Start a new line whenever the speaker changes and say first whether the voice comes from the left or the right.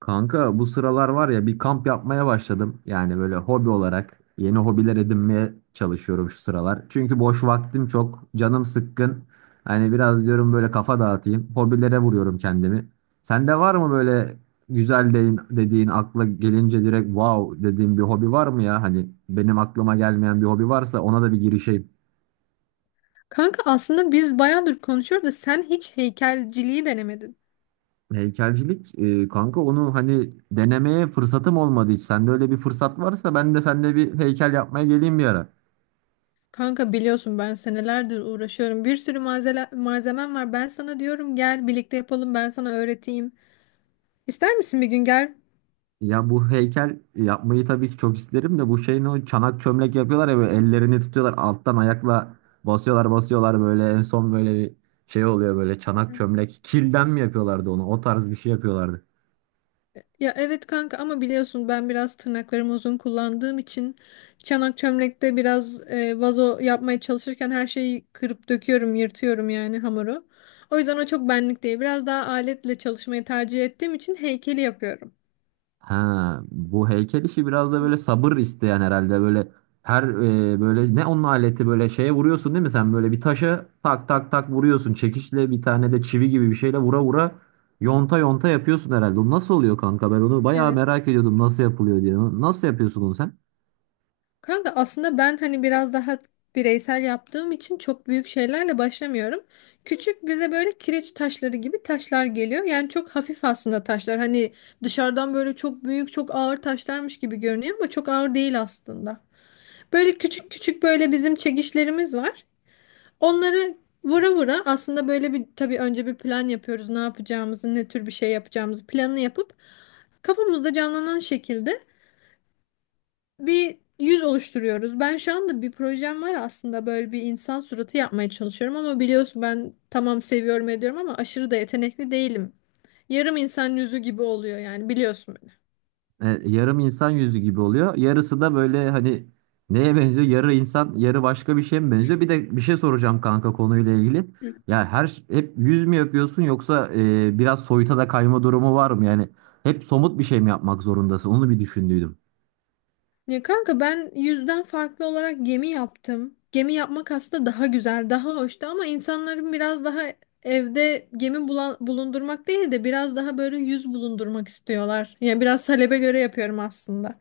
right: Kanka bu sıralar var ya bir kamp yapmaya başladım. Yani böyle hobi olarak yeni hobiler edinmeye çalışıyorum şu sıralar. Çünkü boş vaktim çok, canım sıkkın. Hani biraz diyorum böyle kafa dağıtayım. Hobilere vuruyorum kendimi. Sende var mı böyle güzel dediğin akla gelince direkt wow dediğin bir hobi var mı ya? Hani benim aklıma gelmeyen bir hobi varsa ona da bir girişeyim.
left: Kanka aslında biz bayağıdır konuşuyoruz da sen hiç heykelciliği denemedin.
right: Heykelcilik kanka onu hani denemeye fırsatım olmadı hiç. Sende öyle bir fırsat varsa ben de seninle bir heykel yapmaya geleyim bir ara.
left: Kanka biliyorsun ben senelerdir uğraşıyorum. Bir sürü malzemem var. Ben sana diyorum gel birlikte yapalım ben sana öğreteyim. İster misin bir gün gel?
right: Ya bu heykel yapmayı tabii ki çok isterim de bu şeyin o çanak çömlek yapıyorlar ya böyle ellerini tutuyorlar alttan ayakla basıyorlar basıyorlar böyle en son böyle bir şey oluyor böyle çanak çömlek kilden mi yapıyorlardı onu o tarz bir şey yapıyorlardı.
left: Ya evet kanka ama biliyorsun ben biraz tırnaklarımı uzun kullandığım için çanak çömlekte biraz vazo yapmaya çalışırken her şeyi kırıp döküyorum, yırtıyorum yani hamuru. O yüzden o çok benlik değil. Biraz daha aletle çalışmayı tercih ettiğim için heykeli yapıyorum.
right: Ha, bu heykel işi biraz da böyle sabır isteyen herhalde böyle böyle ne onun aleti böyle şeye vuruyorsun değil mi sen böyle bir taşa tak tak tak vuruyorsun çekiçle bir tane de çivi gibi bir şeyle vura vura yonta yonta yapıyorsun herhalde. O nasıl oluyor kanka ben onu bayağı
left: Evet.
right: merak ediyordum nasıl yapılıyor diye. Nasıl yapıyorsun onu sen?
left: Kanka aslında ben hani biraz daha bireysel yaptığım için çok büyük şeylerle başlamıyorum. Küçük bize böyle kireç taşları gibi taşlar geliyor. Yani çok hafif aslında taşlar. Hani dışarıdan böyle çok büyük, çok ağır taşlarmış gibi görünüyor ama çok ağır değil aslında. Böyle küçük küçük böyle bizim çekişlerimiz var. Onları vura vura aslında böyle bir tabii önce bir plan yapıyoruz. Ne yapacağımızı, ne tür bir şey yapacağımızı planını yapıp kafamızda canlanan şekilde bir yüz oluşturuyoruz. Ben şu anda bir projem var aslında böyle bir insan suratı yapmaya çalışıyorum ama biliyorsun ben tamam seviyorum ediyorum ama aşırı da yetenekli değilim. Yarım insan yüzü gibi oluyor yani biliyorsun beni.
right: Yarım insan yüzü gibi oluyor. Yarısı da böyle hani neye benziyor? Yarı insan, yarı başka bir şeye mi benziyor? Bir de bir şey soracağım kanka konuyla ilgili. Ya hep yüz mü yapıyorsun yoksa biraz soyuta da kayma durumu var mı? Yani hep somut bir şey mi yapmak zorundasın? Onu bir düşündüydüm.
left: Ya kanka ben yüzden farklı olarak gemi yaptım. Gemi yapmak aslında daha güzel, daha hoştu ama insanların biraz daha evde bulundurmak değil de biraz daha böyle yüz bulundurmak istiyorlar. Yani biraz talebe göre yapıyorum aslında.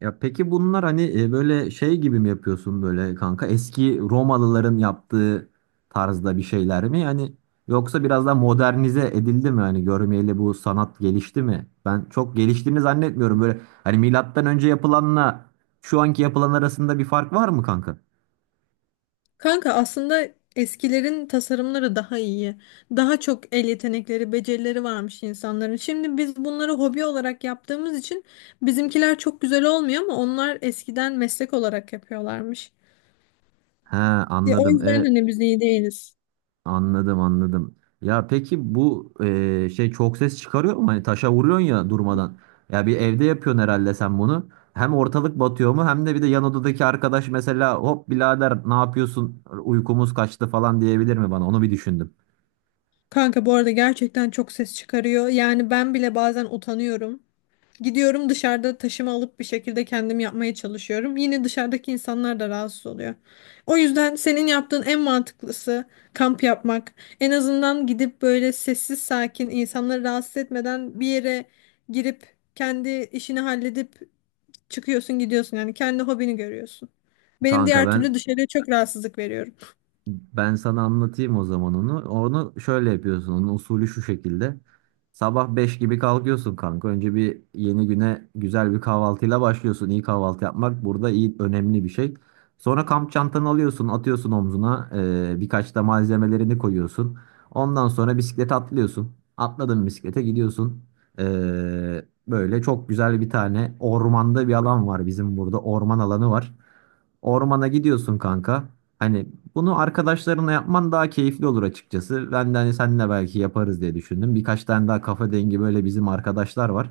right: Ya peki bunlar hani böyle şey gibi mi yapıyorsun böyle kanka? Eski Romalıların yaptığı tarzda bir şeyler mi? Yani yoksa biraz daha modernize edildi mi? Hani görmeyeli bu sanat gelişti mi? Ben çok geliştiğini zannetmiyorum. Böyle hani milattan önce yapılanla şu anki yapılan arasında bir fark var mı kanka?
left: Kanka aslında eskilerin tasarımları daha iyi. Daha çok el yetenekleri, becerileri varmış insanların. Şimdi biz bunları hobi olarak yaptığımız için bizimkiler çok güzel olmuyor ama onlar eskiden meslek olarak yapıyorlarmış.
right: He
left: Ya, o
right: anladım.
left: yüzden hani biz iyi değiliz.
right: Anladım anladım. Ya peki bu şey çok ses çıkarıyor mu? Hani taşa vuruyorsun ya durmadan. Ya bir evde yapıyorsun herhalde sen bunu. Hem ortalık batıyor mu hem de bir de yan odadaki arkadaş mesela hop birader ne yapıyorsun uykumuz kaçtı falan diyebilir mi bana? Onu bir düşündüm.
left: Kanka bu arada gerçekten çok ses çıkarıyor. Yani ben bile bazen utanıyorum. Gidiyorum dışarıda taşıma alıp bir şekilde kendim yapmaya çalışıyorum. Yine dışarıdaki insanlar da rahatsız oluyor. O yüzden senin yaptığın en mantıklısı kamp yapmak. En azından gidip böyle sessiz sakin insanları rahatsız etmeden bir yere girip kendi işini halledip çıkıyorsun gidiyorsun. Yani kendi hobini görüyorsun. Benim
right: Kanka
left: diğer türlü
right: ben
left: dışarıya çok rahatsızlık veriyorum.
right: Ben sana anlatayım o zaman onu. Onu şöyle yapıyorsun. Onun usulü şu şekilde. Sabah 5 gibi kalkıyorsun kanka. Önce bir yeni güne güzel bir kahvaltıyla başlıyorsun. İyi kahvaltı yapmak burada iyi önemli bir şey. Sonra kamp çantanı alıyorsun, atıyorsun omzuna. Birkaç da malzemelerini koyuyorsun. Ondan sonra bisiklete atlıyorsun. Atladın bisiklete gidiyorsun. Ee, Böyle çok güzel bir tane ormanda bir alan var bizim burada. Orman alanı var. Ormana gidiyorsun kanka. Hani bunu arkadaşlarına yapman daha keyifli olur açıkçası. Ben de hani seninle belki yaparız diye düşündüm. Birkaç tane daha kafa dengi böyle bizim arkadaşlar var.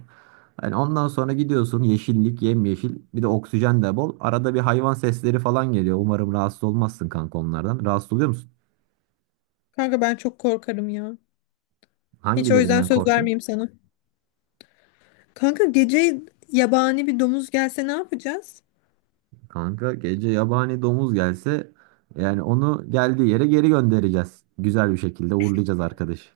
right: Hani ondan sonra gidiyorsun yeşillik, yemyeşil, bir de oksijen de bol. Arada bir hayvan sesleri falan geliyor. Umarım rahatsız olmazsın kanka onlardan. Rahatsız oluyor musun?
left: Kanka ben çok korkarım ya. Hiç o yüzden
right: Hangilerinden
left: söz
right: korkuyorsun?
left: vermeyeyim sana. Kanka gece yabani bir domuz gelse ne yapacağız?
right: Kanka gece yabani domuz gelse yani onu geldiği yere geri göndereceğiz. Güzel bir şekilde uğurlayacağız arkadaşı.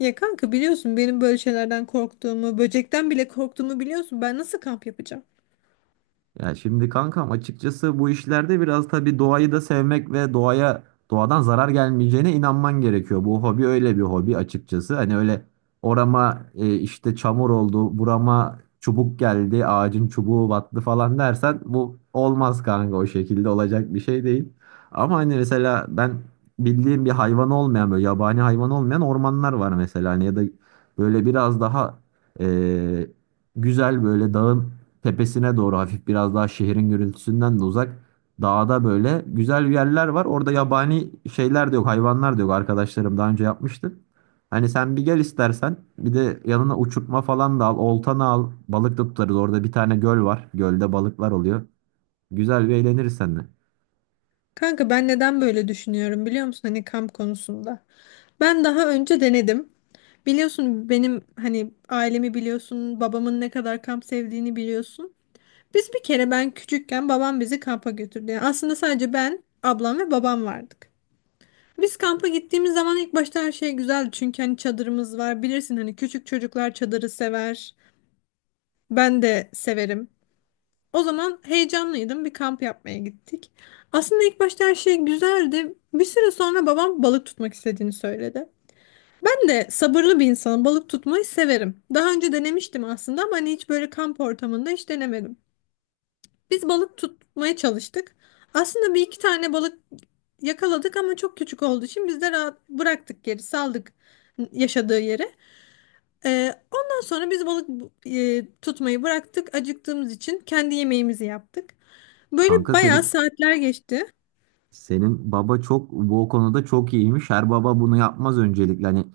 left: Ya kanka biliyorsun benim böyle şeylerden korktuğumu, böcekten bile korktuğumu biliyorsun. Ben nasıl kamp yapacağım?
right: Ya şimdi kankam açıkçası bu işlerde biraz tabii doğayı da sevmek ve doğadan zarar gelmeyeceğine inanman gerekiyor. Bu hobi öyle bir hobi açıkçası. Hani öyle orama işte çamur oldu, burama çubuk geldi, ağacın çubuğu battı falan dersen bu olmaz kanka o şekilde olacak bir şey değil. Ama hani mesela ben bildiğim bir hayvan olmayan böyle yabani hayvan olmayan ormanlar var mesela hani ya da böyle biraz daha e, güzel böyle dağın tepesine doğru hafif biraz daha şehrin gürültüsünden de uzak dağda böyle güzel yerler var. Orada yabani şeyler de yok, hayvanlar da yok. Arkadaşlarım daha önce yapmıştı. Hani sen bir gel istersen. Bir de yanına uçurtma falan da al, oltanı al. Balık da tutarız. Orada bir tane göl var. Gölde balıklar oluyor. Güzel bir eğleniriz seninle.
left: Kanka ben neden böyle düşünüyorum biliyor musun? Hani kamp konusunda. Ben daha önce denedim. Biliyorsun benim hani ailemi biliyorsun, babamın ne kadar kamp sevdiğini biliyorsun. Biz bir kere ben küçükken babam bizi kampa götürdü. Yani aslında sadece ben, ablam ve babam vardık. Biz kampa gittiğimiz zaman ilk başta her şey güzeldi. Çünkü hani çadırımız var. Bilirsin hani küçük çocuklar çadırı sever. Ben de severim. O zaman heyecanlıydım. Bir kamp yapmaya gittik. Aslında ilk başta her şey güzeldi. Bir süre sonra babam balık tutmak istediğini söyledi. Ben de sabırlı bir insanım. Balık tutmayı severim. Daha önce denemiştim aslında ama hani hiç böyle kamp ortamında hiç denemedim. Biz balık tutmaya çalıştık. Aslında bir iki tane balık yakaladık ama çok küçük olduğu için biz de rahat bıraktık geri, saldık yaşadığı yere. Ondan sonra biz tutmayı bıraktık. Acıktığımız için kendi yemeğimizi yaptık. Böyle
right: Kanka
left: bayağı
right: senin
left: saatler geçti.
right: Senin baba çok bu konuda çok iyiymiş. Her baba bunu yapmaz öncelikle. Hani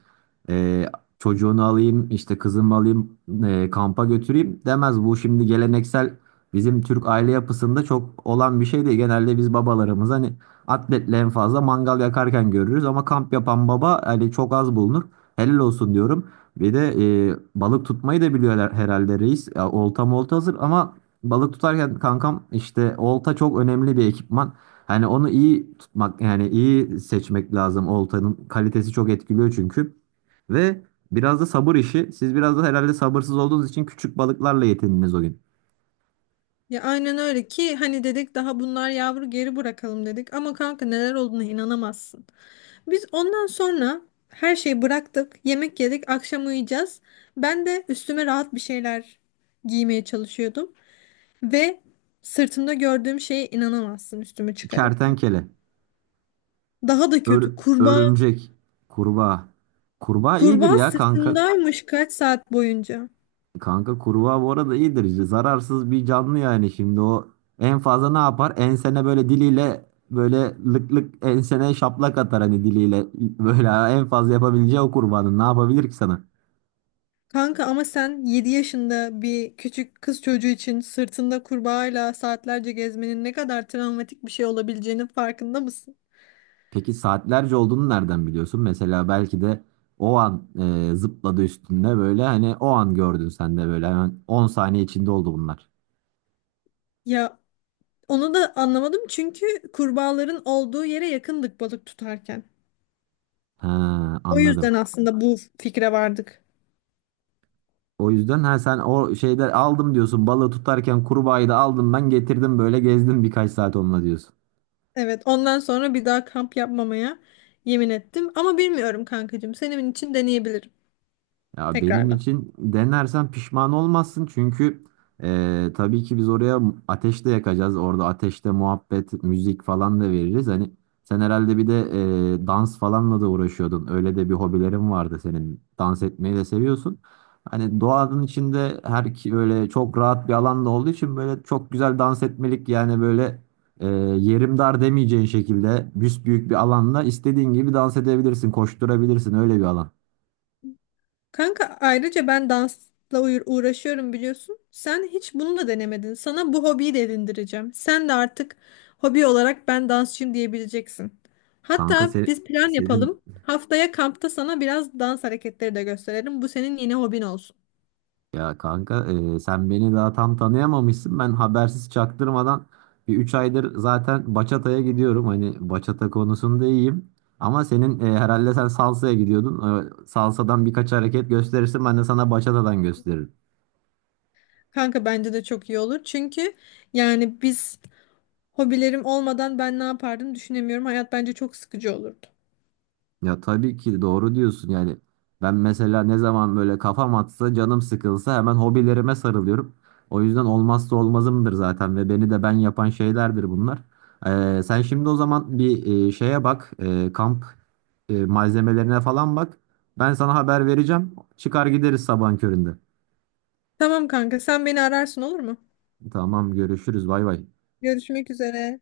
right: e, çocuğunu alayım, işte kızımı alayım, kampa götüreyim demez. Bu şimdi geleneksel bizim Türk aile yapısında çok olan bir şey değil. Genelde biz babalarımız hani atletle en fazla mangal yakarken görürüz ama kamp yapan baba hani çok az bulunur. Helal olsun diyorum. Bir de balık tutmayı da biliyorlar herhalde reis. Ya, olta molta hazır ama balık tutarken kankam işte olta çok önemli bir ekipman. Hani onu iyi tutmak yani iyi seçmek lazım. Oltanın kalitesi çok etkiliyor çünkü. Ve biraz da sabır işi. Siz biraz da herhalde sabırsız olduğunuz için küçük balıklarla yetindiniz o gün.
left: Ya aynen öyle ki hani dedik daha bunlar yavru geri bırakalım dedik. Ama kanka neler olduğuna inanamazsın. Biz ondan sonra her şeyi bıraktık. Yemek yedik. Akşam uyuyacağız. Ben de üstüme rahat bir şeyler giymeye çalışıyordum. Ve sırtımda gördüğüm şeye inanamazsın üstümü çıkarırken.
right: Kertenkele,
left: Daha da
right: ör-
left: kötü, kurbağa.
right: örümcek, kurbağa. Kurbağa iyidir
left: Kurbağa
right: ya kanka.
left: sırtındaymış kaç saat boyunca.
right: Kanka kurbağa bu arada iyidir. Zararsız bir canlı yani şimdi o en fazla ne yapar? Ensene böyle diliyle böyle lık lık ensene şaplak atar hani diliyle. Böyle en fazla yapabileceği o kurbağanın ne yapabilir ki sana?
left: Kanka ama sen 7 yaşında bir küçük kız çocuğu için sırtında kurbağayla saatlerce gezmenin ne kadar travmatik bir şey olabileceğinin farkında mısın?
right: Peki saatlerce olduğunu nereden biliyorsun? Mesela belki de o an zıpladı üstünde böyle hani o an gördün sen de böyle hemen 10 saniye içinde oldu bunlar.
left: Ya onu da anlamadım çünkü kurbağaların olduğu yere yakındık balık tutarken.
right: He
left: O yüzden
right: anladım.
left: aslında bu fikre vardık.
right: O yüzden ha sen o şeyde aldım diyorsun balığı tutarken kurbağayı da aldım ben getirdim böyle gezdim birkaç saat onunla diyorsun.
left: Evet, ondan sonra bir daha kamp yapmamaya yemin ettim. Ama bilmiyorum kankacığım. Senin için deneyebilirim
right: Ya benim
left: tekrardan.
right: için denersen pişman olmazsın çünkü tabii ki biz oraya ateş de yakacağız. Orada ateşte muhabbet, müzik falan da veririz. Hani sen herhalde bir de dans falanla da uğraşıyordun. Öyle de bir hobilerin vardı senin. Dans etmeyi de seviyorsun. Hani doğanın içinde her ki böyle çok rahat bir alanda olduğu için böyle çok güzel dans etmelik yani böyle e, yerim dar demeyeceğin şekilde büsbüyük bir alanda istediğin gibi dans edebilirsin, koşturabilirsin öyle bir alan.
left: Kanka ayrıca ben dansla uğraşıyorum biliyorsun. Sen hiç bunu da denemedin. Sana bu hobiyi de edindireceğim. Sen de artık hobi olarak ben dansçıyım diyebileceksin.
right: Kanka
left: Hatta biz plan
right: senin
left: yapalım. Haftaya kampta sana biraz dans hareketleri de gösterelim. Bu senin yeni hobin olsun.
right: ya kanka, sen beni daha tam tanıyamamışsın. Ben habersiz çaktırmadan bir 3 aydır zaten bachata'ya gidiyorum. Hani bachata konusunda iyiyim. Ama senin herhalde sen salsa'ya gidiyordun. Salsa'dan birkaç hareket gösterirsin ben de sana bachata'dan gösteririm.
left: Kanka bence de çok iyi olur. Çünkü yani biz hobilerim olmadan ben ne yapardım düşünemiyorum. Hayat bence çok sıkıcı olurdu.
right: Ya tabii ki doğru diyorsun yani. Ben mesela ne zaman böyle kafam atsa, canım sıkılsa hemen hobilerime sarılıyorum. O yüzden olmazsa olmazımdır zaten ve beni de ben yapan şeylerdir bunlar. Sen şimdi o zaman bir şeye bak, kamp malzemelerine falan bak. Ben sana haber vereceğim. Çıkar gideriz sabahın köründe.
left: Tamam kanka, sen beni ararsın olur mu?
right: Tamam, görüşürüz. Bay bay.
left: Görüşmek üzere.